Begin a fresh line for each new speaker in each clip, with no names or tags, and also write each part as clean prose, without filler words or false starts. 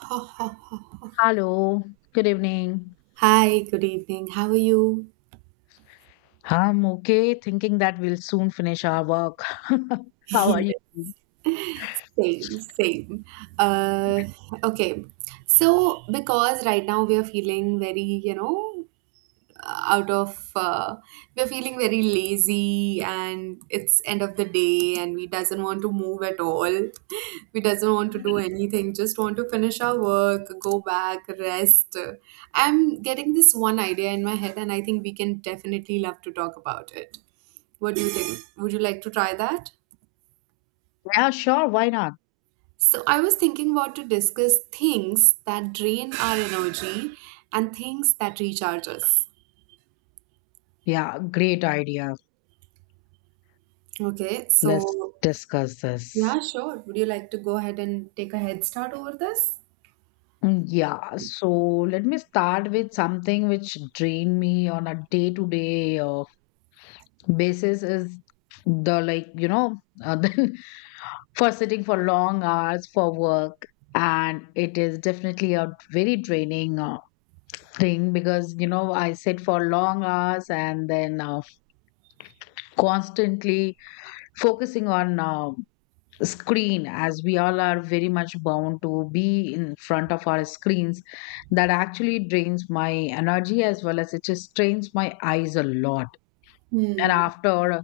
Ha, ha, ha.
Hello, good evening.
Hi, good evening. How are you?
I'm okay, thinking that we'll soon finish our work. How are you?
Yes, same. Uh, okay. So, because right now we are feeling very out of, we're feeling very lazy and it's end of the day and we doesn't want to move at all. We doesn't want to do anything, just want to finish our work, go back, rest. I'm getting this one idea in my head and I think we can definitely love to talk about it. What do you think? Would you like to try that?
Yeah, sure. Why not?
So I was thinking what to discuss, things that drain our energy and things that recharge us.
Yeah, great idea.
Okay,
Let's
so
discuss this.
yeah, sure. Would you like to go ahead and take a head start over this?
Mm, yeah, so let me start with something which drain me on a day-to-day basis is the like, you know, then for sitting for long hours for work, and it is definitely a very draining thing because you know I sit for long hours and then constantly focusing on screen, as we all are very much bound to be in front of our screens. That actually drains my energy, as well as it just strains my eyes a lot. And
Hmm.
after a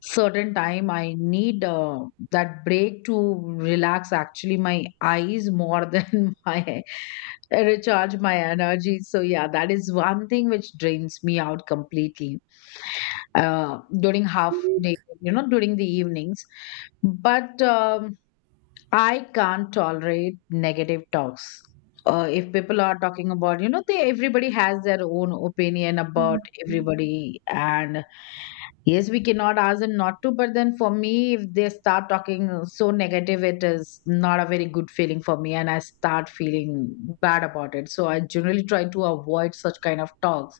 certain time I need that break to relax actually my eyes more than my recharge my energy. So yeah, that is one thing which drains me out completely during half day, you know, during the evenings. But I can't tolerate negative talks. If people are talking about, you know, they everybody has their own opinion about everybody, and yes, we cannot ask them not to. But then, for me, if they start talking so negative, it is not a very good feeling for me, and I start feeling bad about it. So I generally try to avoid such kind of talks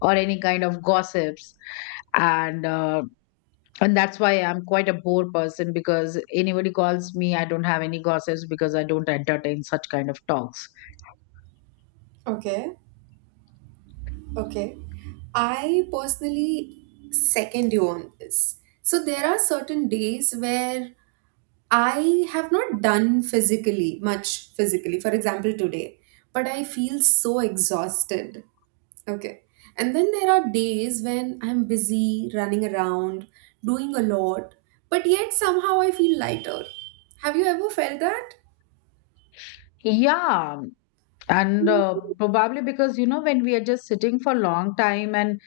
or any kind of gossips, and uh, and that's why I'm quite a bore person, because anybody calls me I don't have any gossips, because I don't entertain such kind of talks.
Okay. Okay. I personally second you on this. So there are certain days where I have not done physically much physically. For example, today, but I feel so exhausted. Okay. And then there are days when I'm busy, running around, doing a lot, but yet somehow I feel lighter. Have you ever felt that?
Yeah, and probably because, you know, when we are just sitting for long time and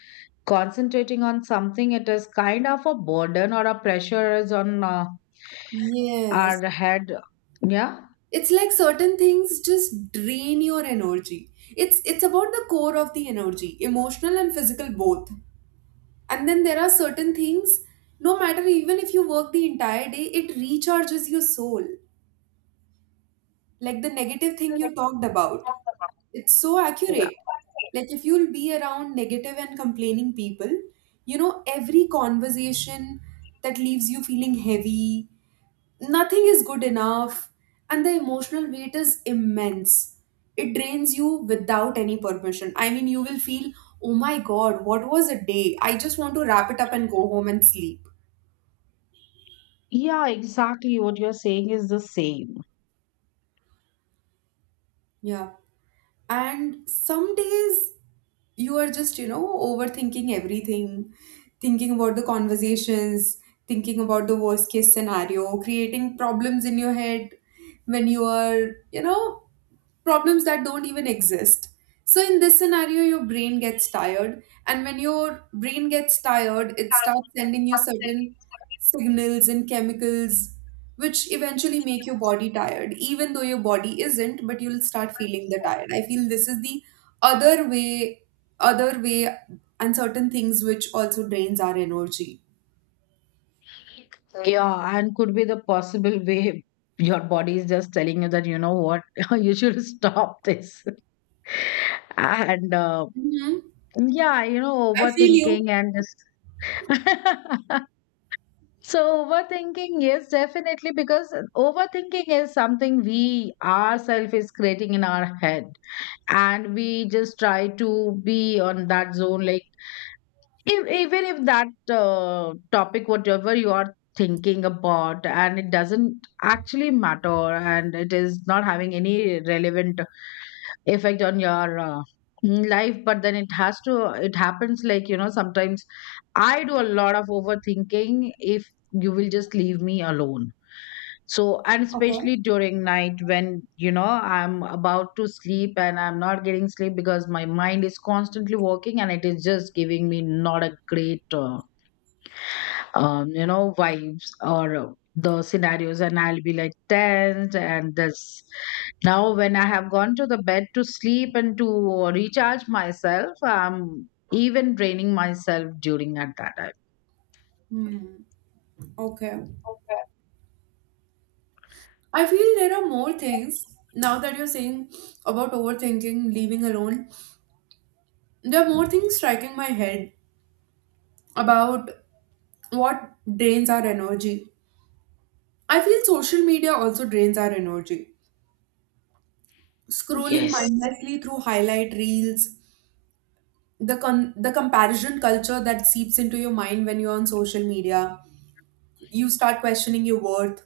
concentrating on something, it is kind of a burden or a pressure is on our
Yes.
head. Yeah.
It's like certain things just drain your energy. It's about the core of the energy, emotional and physical both. And then there are certain things, no matter even if you work the entire day, it recharges your soul. Like the negative thing you talked about, it's so
Yeah.
accurate. Like if you'll be around negative and complaining people, you know, every conversation that leaves you feeling heavy, nothing is good enough, and the emotional weight is immense. It drains you without any permission. I mean, you will feel, oh my god, what was a day? I just want to wrap it up and go home and sleep.
Yeah, exactly what you're saying is the same.
Yeah. And some days you are just, you know, overthinking everything, thinking about the conversations, thinking about the worst case scenario, creating problems in your head when you are, you know, problems that don't even exist. So, in this scenario, your brain gets tired, and when your brain gets tired, it starts sending you certain signals and chemicals which eventually make your body tired, even though your body isn't, but you'll start feeling the tired. I feel this is the other way other way, and certain things which also drains our energy.
Yeah, and could be the possible way your body is just telling you that, you know what, you should stop this. And
Hmm.
Yeah, you know,
I feel you.
overthinking and just- so overthinking, yes, definitely, because overthinking is something we ourselves is creating in our head. And we just try to be on that zone, like, if, even if that topic, whatever you are thinking about, and it doesn't actually matter, and it is not having any relevant effect on your life, but then it has to, it happens like, you know, sometimes I do a lot of overthinking if you will just leave me alone. So, and especially
Okay.
during night when, you know, I'm about to sleep and I'm not getting sleep because my mind is constantly working and it is just giving me not a great you know, vibes or the scenarios, and I'll be like tense and this. Now, when I have gone to the bed to sleep and to recharge myself, I'm even draining myself during at that time.
Hmm. Okay.
Okay.
I feel there are more things now that you're saying about overthinking, leaving alone. There are more things striking my head about what drains our energy. I feel social media also drains our energy. Scrolling
Yes.
mindlessly through highlight reels, the comparison culture that seeps into your mind when you're on social media, you start questioning your worth.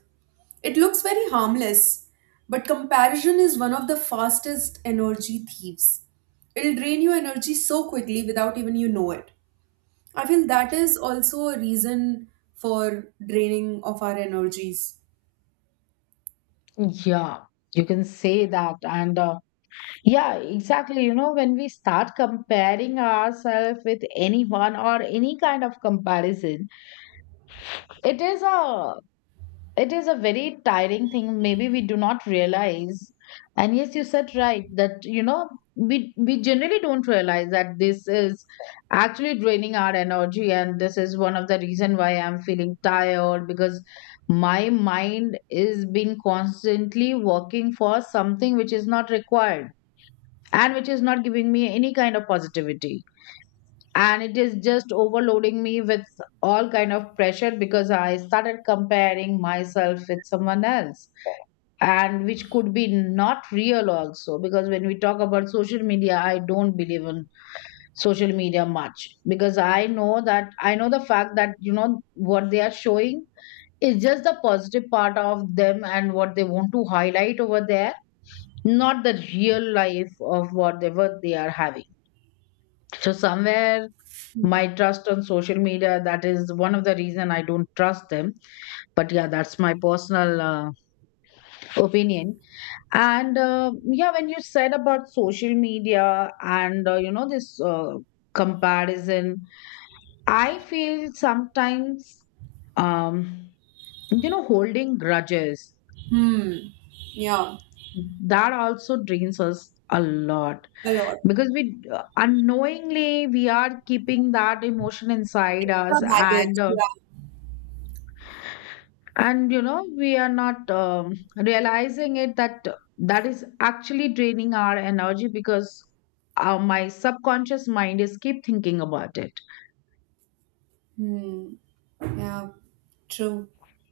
It looks very harmless, but comparison is one of the fastest energy thieves. It'll drain your energy so quickly without even you know it. I feel that is also a reason for draining of our energies.
Yeah, you can say that. And Yeah, exactly. You know, when we start comparing ourselves with anyone or any kind of comparison, it is a it is a very tiring thing. Maybe we do not realize. And yes, you said right that, you know, we generally don't realize that this is actually draining our energy, and this is one of the reason why I'm feeling tired, because my mind is being constantly working for something which is not required, and which is not giving me any kind of positivity, and it is just overloading me with all kind of pressure, because I started comparing myself with someone else, and which could be not real also. Because when we talk about social media, I don't believe in social media much, because I know that I know the fact that, you know, what they are showing is just the positive part of them and what they want to highlight over there, not the real life of what they are having. So somewhere my trust on social media, that is one of the reason I don't trust them. But yeah, that's my personal opinion. And Yeah, when you said about social media and you know, this comparison, I feel sometimes um you know, holding grudges
Hmm. Yeah,
that also drains us a lot,
a lot.
because we unknowingly we are keeping that emotion inside us,
The baggage.
and
Yeah.
and you know, we are not realizing it that that is actually draining our energy, because my subconscious mind is keep thinking about it.
Hmm. Yeah, true.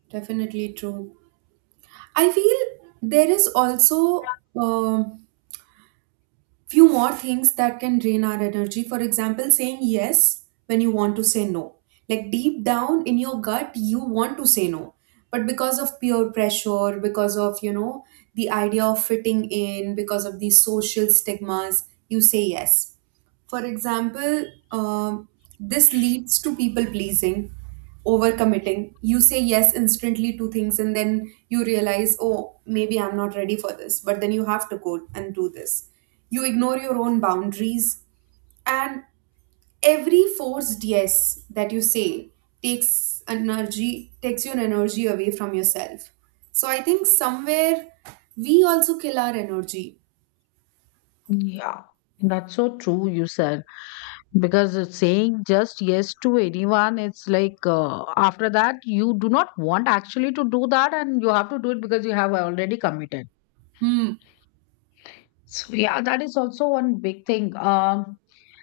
Definitely true. I feel there is also few more things that can drain our energy, for example, saying yes when you want to say no. Like, deep down in your gut you want to say no, but because of peer pressure, because of, you know, the idea of fitting in, because of these social stigmas, you say yes. For example, this leads to people pleasing, overcommitting. You say yes instantly to things, and then you realize, oh, maybe I'm not ready for this, but then you have to go and do this. You ignore your own boundaries, and every forced yes that you say takes energy, takes your energy away from yourself. So I think somewhere we also kill our energy.
Yeah, that's so true, you said, because it's saying just yes to anyone, it's like after that you do not want actually to do that, and you have to do it because you have already committed.
Hmm.
So yeah, that is also one big thing.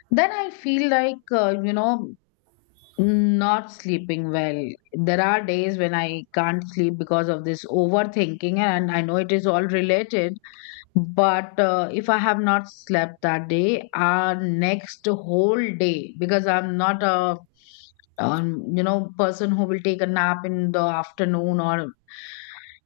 Then I feel like you know, not sleeping well. There are days when I can't sleep because of this overthinking, and I know it is all related. But if I have not slept that day, next whole day, because I'm not a you know, person who will take a nap in the afternoon or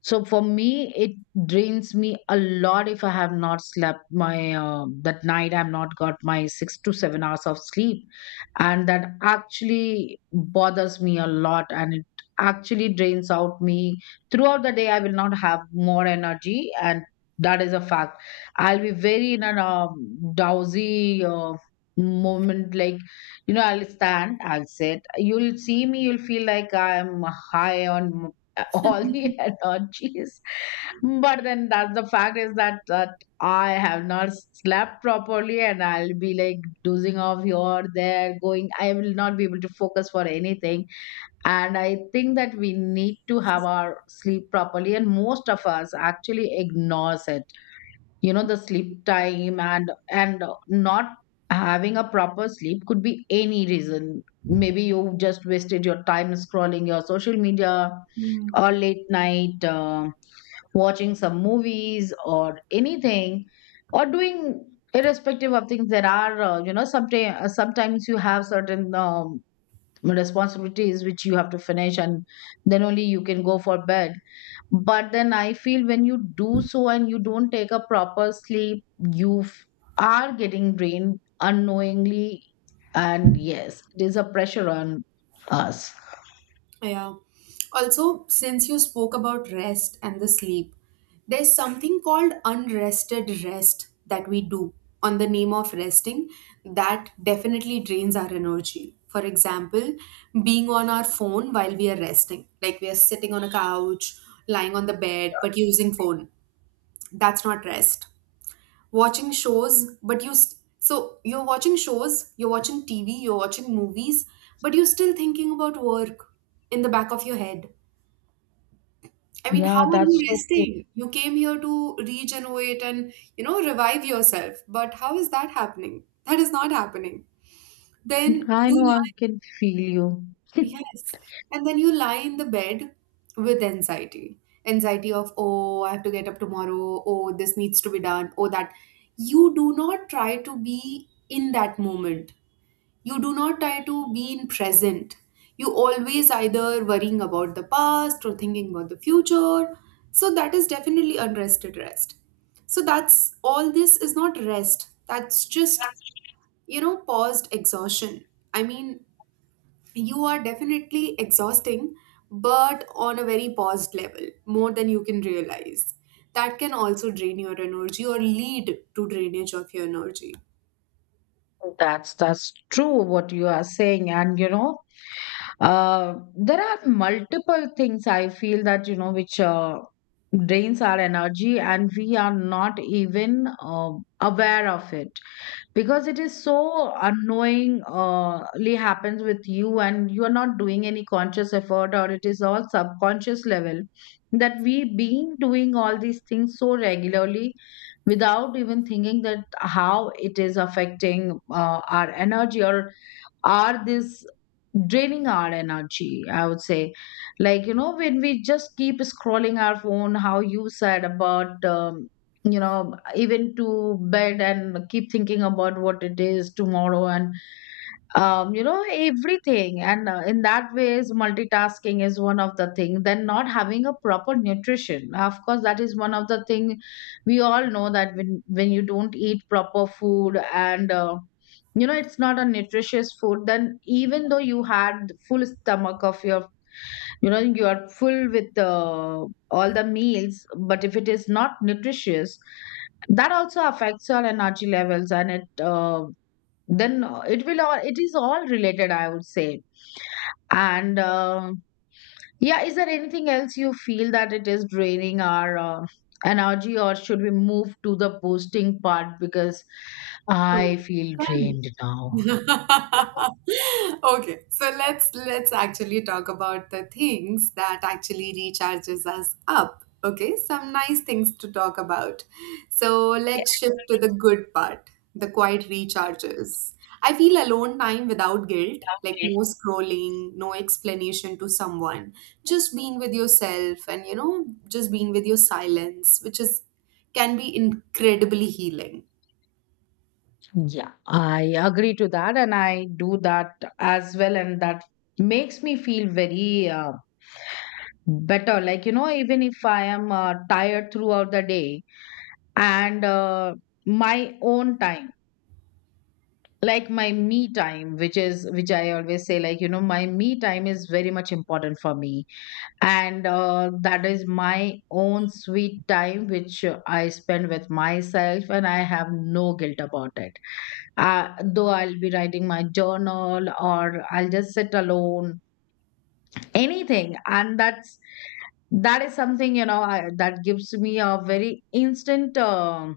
so, for me, it drains me a lot if I have not slept my that night. I've not got my 6 to 7 hours of sleep, and that actually bothers me a lot, and it actually drains out me throughout the day. I will not have more energy, and that is a fact. I'll be very in a drowsy moment, like, you know, I'll stand, I'll sit. You'll see me, you'll feel like I'm high on all the energies. But then that's the fact, is that that I have not slept properly and I'll be like dozing off here, there, going. I will not be able to focus for anything. And I think that we need to have our sleep properly. And most of us actually ignores it, you know, the sleep time, and not having a proper sleep could be any reason. Maybe you just wasted your time scrolling your social media, or
Hmm.
late night watching some movies or anything, or doing irrespective of things. There are you know, sometimes you have certain responsibilities which you have to finish, and then only you can go for bed. But then I feel when you do so and you don't take a proper sleep, you f- are getting drained unknowingly. And yes, it is a pressure on us.
Yeah. Also, since you spoke about rest and the sleep, there's something called unrested rest that we do on the name of resting that definitely drains our energy. For example, being on our phone while we are resting, like we are sitting on a couch, lying on the bed, but using phone. That's not rest. Watching shows, so you're watching shows, you're watching TV, you're watching movies, but you're still thinking about work in the back of your head. I mean, how
Yeah,
are
that's
you
so true.
resting? You came here to regenerate and, you know, revive yourself. But how is that happening? That is not happening. Then
I
you
know I
lie,
can feel you.
yes. And then you lie in the bed with anxiety. Anxiety of, oh, I have to get up tomorrow. Oh, this needs to be done. Oh, that. You do not try to be in that moment, you do not try to be in present, you always either worrying about the past or thinking about the future. So that is definitely unrested rest. So that's all, this is not rest, that's just, you know, paused exhaustion. I mean, you are definitely exhausting, but on a very paused level, more than you can realize. That can also drain your energy or lead to drainage of your energy.
That's true what you are saying. And you know, uh, there are multiple things I feel that, you know, which drains our energy, and we are not even aware of it, because it is so unknowingly happens with you, and you are not doing any conscious effort, or it is all subconscious level that we been doing all these things so regularly without even thinking that how it is affecting our energy, or are this draining our energy, I would say. Like, you know, when we just keep scrolling our phone, how you said about you know, even to bed and keep thinking about what it is tomorrow, and you know, everything. And In that ways, multitasking is one of the thing. Then not having a proper nutrition, of course, that is one of the thing. We all know that when you don't eat proper food, and you know, it's not a nutritious food, then even though you had full stomach of your, you know, you are full with all the meals, but if it is not nutritious, that also affects your energy levels, and it then it will all, it is all related, I would say. And Yeah, is there anything else you feel that it is draining our energy, or should we move to the posting part, because
So you
I feel drained now?
can okay, so let's actually talk about the things that actually recharges us up. Okay, some nice things to talk about. So
Yeah.
let's shift to the good part, the quiet recharges. I feel alone time without guilt, like no scrolling, no explanation to someone, just being with yourself and, you know, just being with your silence, which is can be incredibly healing.
Yeah, I agree to that, and I do that as well, and that makes me feel very better, like, you know, even if I am tired throughout the day, and my own time, like my me time, which is, which I always say, like, you know, my me time is very much important for me, and that is my own sweet time, which I spend with myself, and I have no guilt about it. uh, though I'll be writing my journal, or I'll just sit alone, anything, and that's that is something, you know, I, that gives me a very instant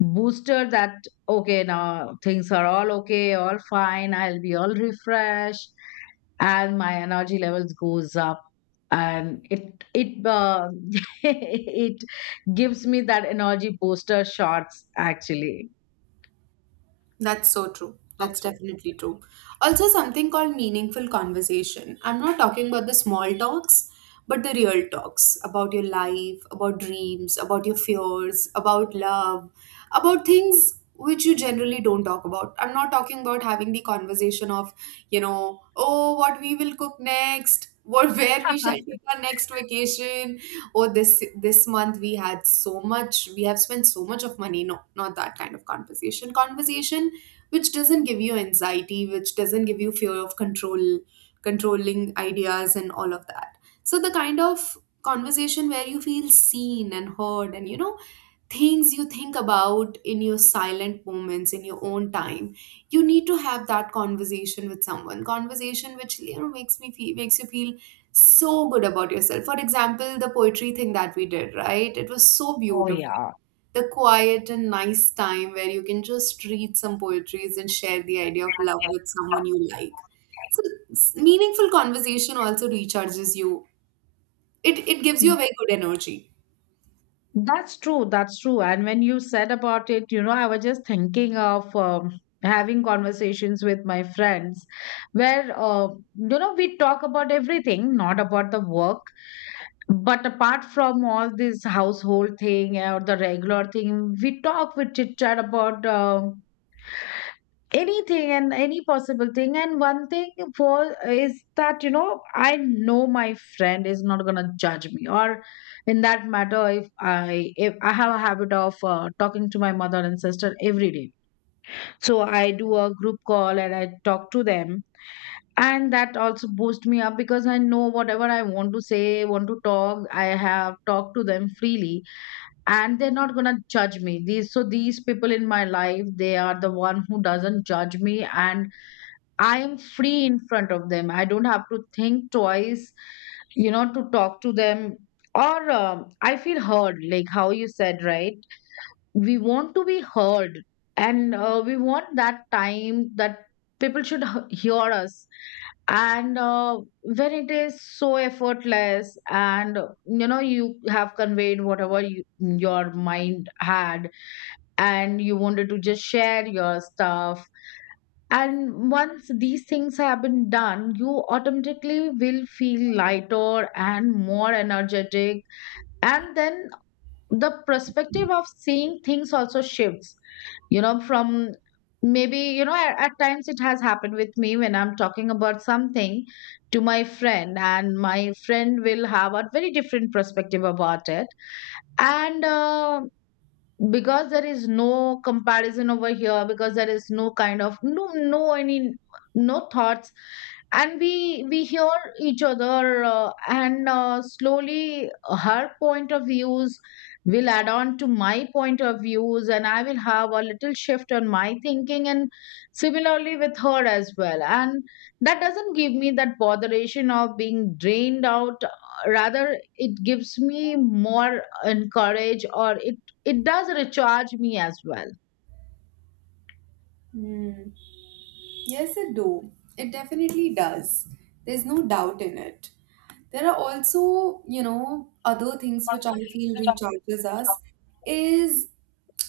booster that, okay, now things are all okay, all fine, I'll be all refreshed, and my energy levels goes up, and it it gives me that energy booster shots actually.
That's so true. That's definitely true. Also, something called meaningful conversation. I'm not talking about the small talks, but the real talks about your life, about dreams, about your fears, about love, about things which you generally don't talk about. I'm not talking about having the conversation of, you know, oh, what we will cook next. What, where we shall take our next vacation, or this month we had so much, we have spent so much of money. No, not that kind of conversation. Conversation which doesn't give you anxiety, which doesn't give you fear of control, controlling ideas and all of that. So the kind of conversation where you feel seen and heard, and you know, things you think about in your silent moments, in your own time, you need to have that conversation with someone. Conversation which, you know, makes me feel, makes you feel so good about yourself. For example, the poetry thing that we did, right? It was so
Oh
beautiful,
yeah.
the quiet and nice time where you can just read some poetries and share the idea of love with someone you like. So, meaningful conversation also recharges you. It gives you a very good energy.
That's true. That's true. And when you said about it, you know, I was just thinking of having conversations with my friends, where, you know, we talk about everything, not about the work. But apart from all this household thing or the regular thing, we chit chat about anything and any possible thing. And one thing for is that I know my friend is not gonna judge me, or in that matter, if I have a habit of talking to my mother and sister every day. So I do a group call and I talk to them, and that also boosts me up because I know whatever I want to say, want to talk, I have talked to them freely, and they're not gonna judge me. These so these people in my life, they are the one who doesn't judge me, and I am free in front of them. I don't have to think twice, you know, to talk to them. Or I feel heard, like how you said, right? We want to be heard, and we want that time that people should hear us. And when it is so effortless, and you know, you have conveyed whatever your mind had, and you wanted to just share your stuff. And once these things have been done, you automatically will feel lighter and more energetic. And then the perspective of seeing things also shifts, you know, from maybe, you know, at times it has happened with me when I'm talking about something to my friend, and my friend will have a very different perspective about it. And, because there is no comparison over here, because there is no kind of no no any no thoughts, and we hear each other, and slowly her point of views will add on to my point of views, and I will have a little shift on my thinking, and similarly with her as well. And that doesn't give me that botheration of being drained out; rather, it gives me more encourage, or it does recharge me as well.
Hmm. Yes, it do. It definitely does. There's no doubt in it. There are also, you know, other things which I feel recharges us is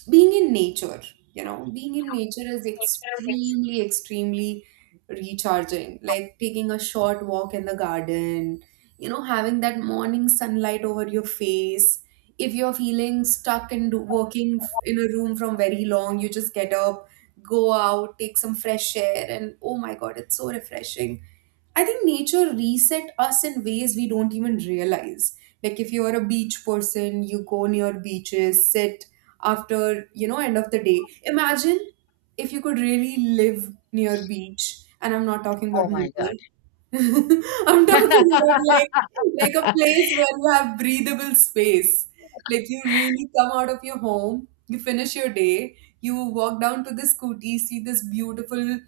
being in nature. You know, being in nature is extremely, extremely recharging. Like taking a short walk in the garden, you know, having that morning sunlight over your face. If you're feeling stuck and in a room from very long, you just get up, go out, take some fresh air, and oh my god, it's so refreshing. I think nature reset us in ways we don't even realize. Like if you're a beach person, you go near beaches, sit after, you know, end of the day. Imagine if you could really live near beach, and I'm not talking about
Oh my
Mumbai. I'm
God.
talking about like a place where you have breathable space. Like you really come out of your home, you finish your day, you walk down to the scooty, see this beautiful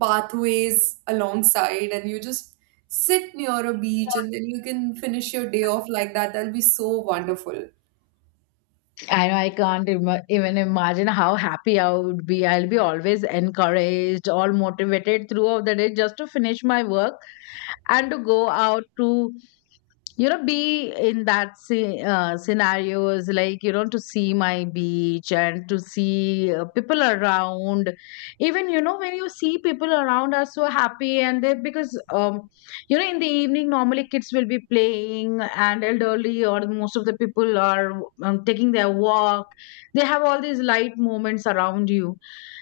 pathways alongside, and you just sit near a beach, and then you can finish your day off like that. That'll be so wonderful.
I know I can't even imagine how happy I would be. I'll be always encouraged, all motivated throughout the day, just to finish my work and to go out to, you know, be in that scenario. Is like, you know, to see my beach and to see people around. Even, you know, when you see people around are so happy. And they, because you know, in the evening normally kids will be playing, and elderly or most of the people are taking their walk. They have all these light moments around you.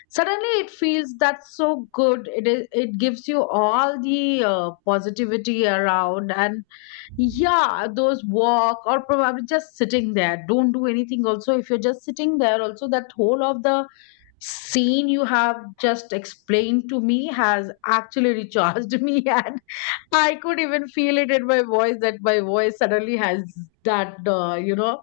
Suddenly it feels that's so good. It is, it gives you all the positivity around. And yeah, those walk, or probably just sitting there, don't do anything. Also, if you're just sitting there also, that whole of the scene you have just explained to me has actually recharged me. And I could even feel it in my voice, that my voice suddenly has that you know,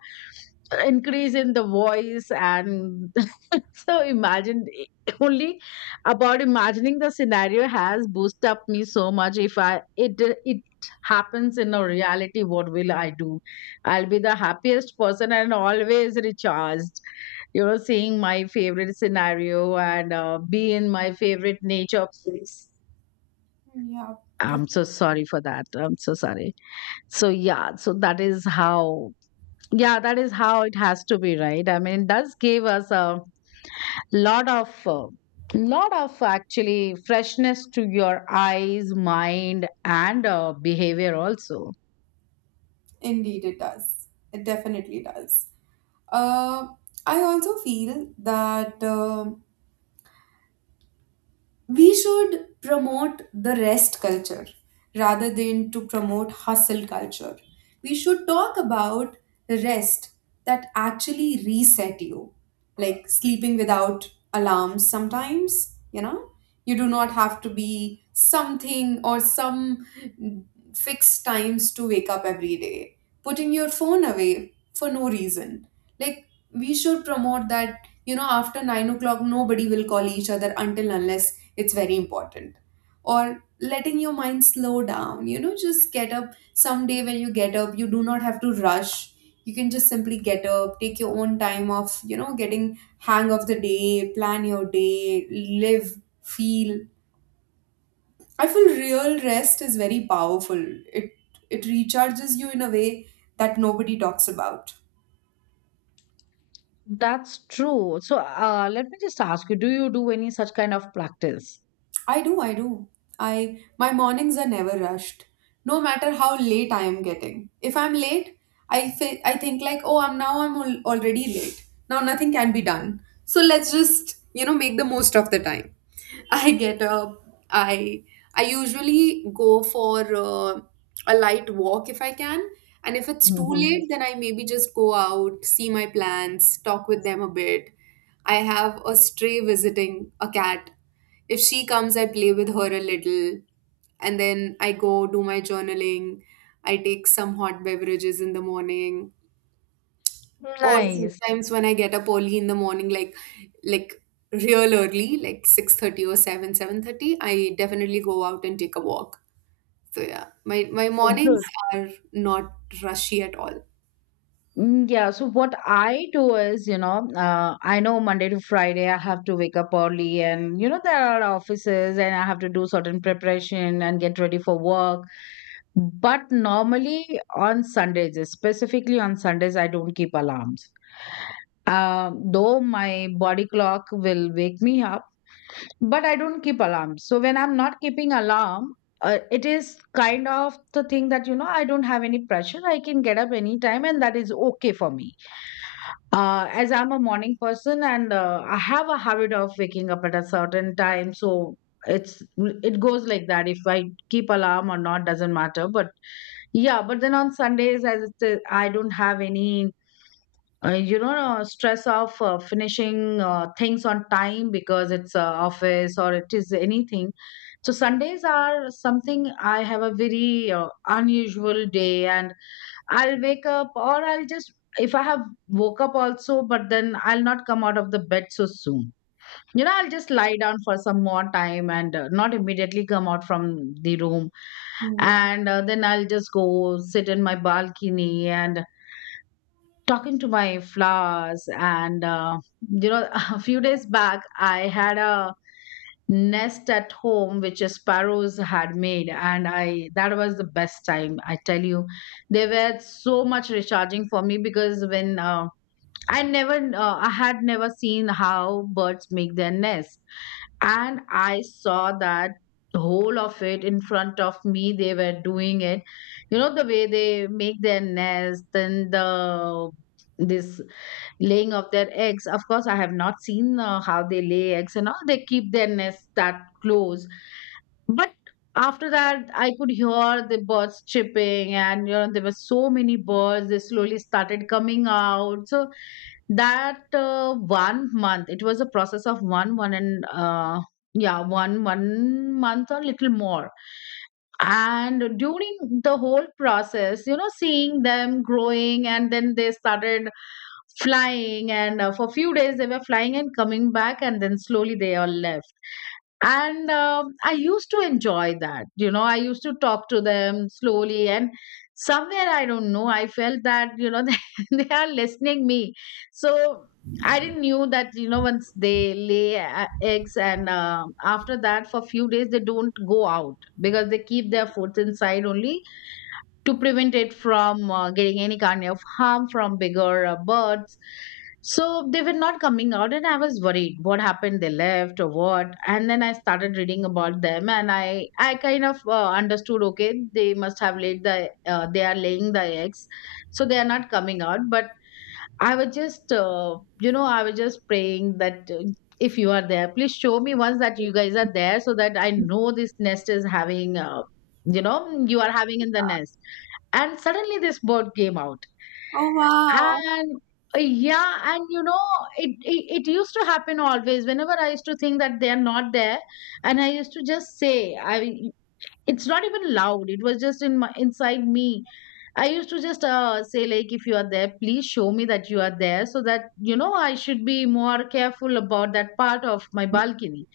increase in the voice. And so imagine only about imagining the scenario has boosted up me so much. If I it it happens in a reality, what will I do? I'll be the happiest person and always recharged, you know, seeing my favorite scenario and be in my favorite nature place.
Yeah, def-
I'm so sorry for that. I'm so sorry. So yeah, so that is how, yeah, that is how it has to be, right? I mean, it does give us a lot of uh, lot of actually freshness to your eyes, mind, and behavior also.
Indeed it does. It definitely does. Uh, I also feel that. We should promote the rest culture rather than to promote hustle culture. We should talk about rest that actually reset you, like sleeping without alarms sometimes. You know, you do not have to be something or some fixed times to wake up every day, putting your phone away for no reason. Like, we should promote that, you know, after 9 o'clock nobody will call each other until unless it's very important, or letting your mind slow down. You know, just get up someday, when you get up you do not have to rush, you can just simply get up, take your own time of, you know, getting hang of the day, plan your day, live, feel. I feel real rest is very powerful. It it recharges you in a way that nobody talks about.
That's true. So let me just ask you, do you do any such kind of practice?
I do, I do. I, my mornings are never rushed, no matter how late I am getting. If I'm late, I think like, oh, I'm now already late. Now nothing can be done. So let's just, you know, make the most of the time. I get up. I I usually go for a light walk if I can, and if it's too
Hmm.
late, then I maybe just go out, see my plants, talk with them a bit. I have a stray visiting a cat. If she comes, I play with her a little, and then I go do my journaling. I take some hot beverages in the morning, or
Nice.
sometimes when I get up early in the morning, like like real early, like 6:30 or 7, 7:30, I definitely go out and take a walk. So yeah, my mornings
Good.
are not rushy at all.
Mm, yeah. So what I do is, you know, I know Monday to Friday I have to wake up early, and you know, there are offices, and I have to do certain preparation and get ready for work. But normally on Sundays, specifically on Sundays, I don't keep alarms. Though my body clock will wake me up, but I don't keep alarms. So when I'm not keeping alarm, it is kind of the thing that, you know, I don't have any pressure. I can get up anytime, and that is okay for me. As I'm a morning person and I have a habit of waking up at a certain time, so it goes like that. If I keep alarm or not doesn't matter. But yeah, but then on Sundays, as it is, I don't have any stress of finishing things on time, because it's office or it is anything. So Sundays are something I have a very unusual day. And I'll wake up, or I'll just, if I have woke up also, but then I'll not come out of the bed so soon. You know, I'll just lie down for some more time and not immediately come out from the room.
Hmm.
And then I'll just go sit in my balcony and talking to my flowers. And, you know, a few days back, I had a nest at home which sparrows had made. And I that was the best time, I tell you. They were so much recharging for me because, when I had never seen how birds make their nest. And I saw that the whole of it in front of me, they were doing it. You know, the way they make their nest. Then the this laying of their eggs. Of course, I have not seen how they lay eggs and all. They keep their nest that close. But after that, I could hear the birds chirping, and you know there were so many birds. They slowly started coming out. So that 1 month, it was a process of one month or little more. And during the whole process, you know, seeing them growing, and then they started flying. And for a few days they were flying and coming back, and then slowly they all left. And I used to enjoy that. You know, I used to talk to them slowly. And somewhere, I don't know, I felt that, you know, they are listening me. So I didn't knew that, you know, once they lay eggs and after that, for few days they don't go out, because they keep their foods inside only, to prevent it from getting any kind of harm from bigger birds. So they were not coming out, and I was worried what happened. They left or what? And then I started reading about them, and I kind of understood. Okay, they must have laid the they are laying the eggs, so they are not coming out. But I was just you know, I was just praying that. If you are there, please show me once that you guys are there, so that I know this nest is having, you know, you are having in the nest. And suddenly this bird came out.
Oh wow.
And yeah, and you know, it used to happen always, whenever I used to think that they are not there. And I used to just say, I, it's not even loud, it was just in my inside me. I used to just say like, if you are there, please show me that you are there, so that you know I should be more careful about that part of my balcony.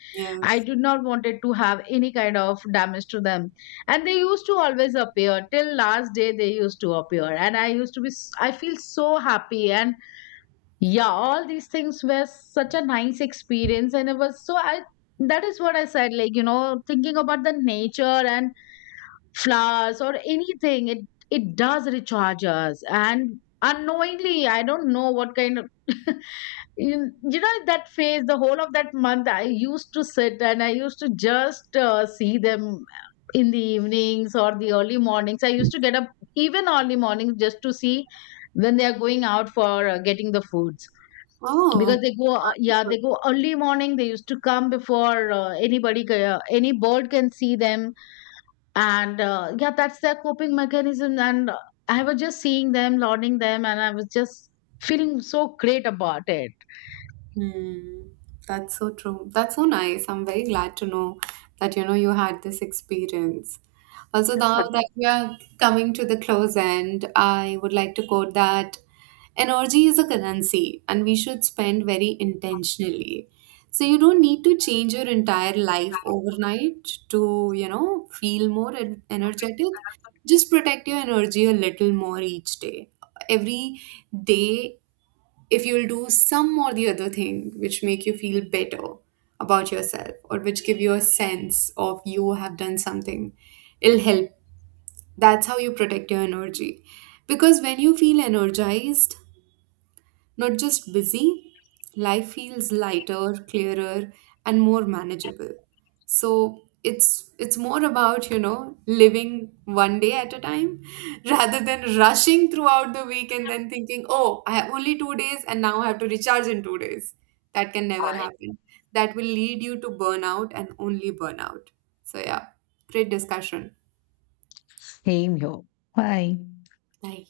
I
Yes.
did not wanted to have any kind of damage to them. And they used to always appear. Till last day they used to appear. And I used to be I feel so happy. And yeah, all these things were such a nice experience. And it was so, I, that is what I said, like, you know, thinking about the nature and flowers or anything, it does recharge us. And unknowingly, I don't know what kind of you know, that phase, the whole of that month I used to sit, and I used to just see them in the evenings or the early mornings. I used to get up even early mornings just to see when they are going out for getting the foods.
Oh,
Because they go yeah,
wonderful.
they go early morning. They used to come before any bird can see them. And yeah, that's their coping mechanism. And I was just seeing them, lauding them. And I was just feeling so great about it.
Hmm. That's so true. That's so nice. I'm very glad to know that, you know, you had this experience. Also, now that we are coming to the close end, I would like to quote that energy is a currency and we should spend very intentionally. So you don't need to change your entire life overnight to, you know, feel energetic. Just protect your energy a little more each day. Every day, if you'll do some or the other thing which make you feel better about yourself or which give you a sense of you have done something, it'll help. That's how you protect your energy. Because when you feel energized, not just busy, life feels lighter, clearer, and more manageable. So it's more about, you know, living one day at a time rather than rushing throughout the week and then thinking, oh, I have only 2 days and now I have to recharge in 2 days. That can never happen. That will lead you to burnout and only burnout. So yeah, great discussion. Like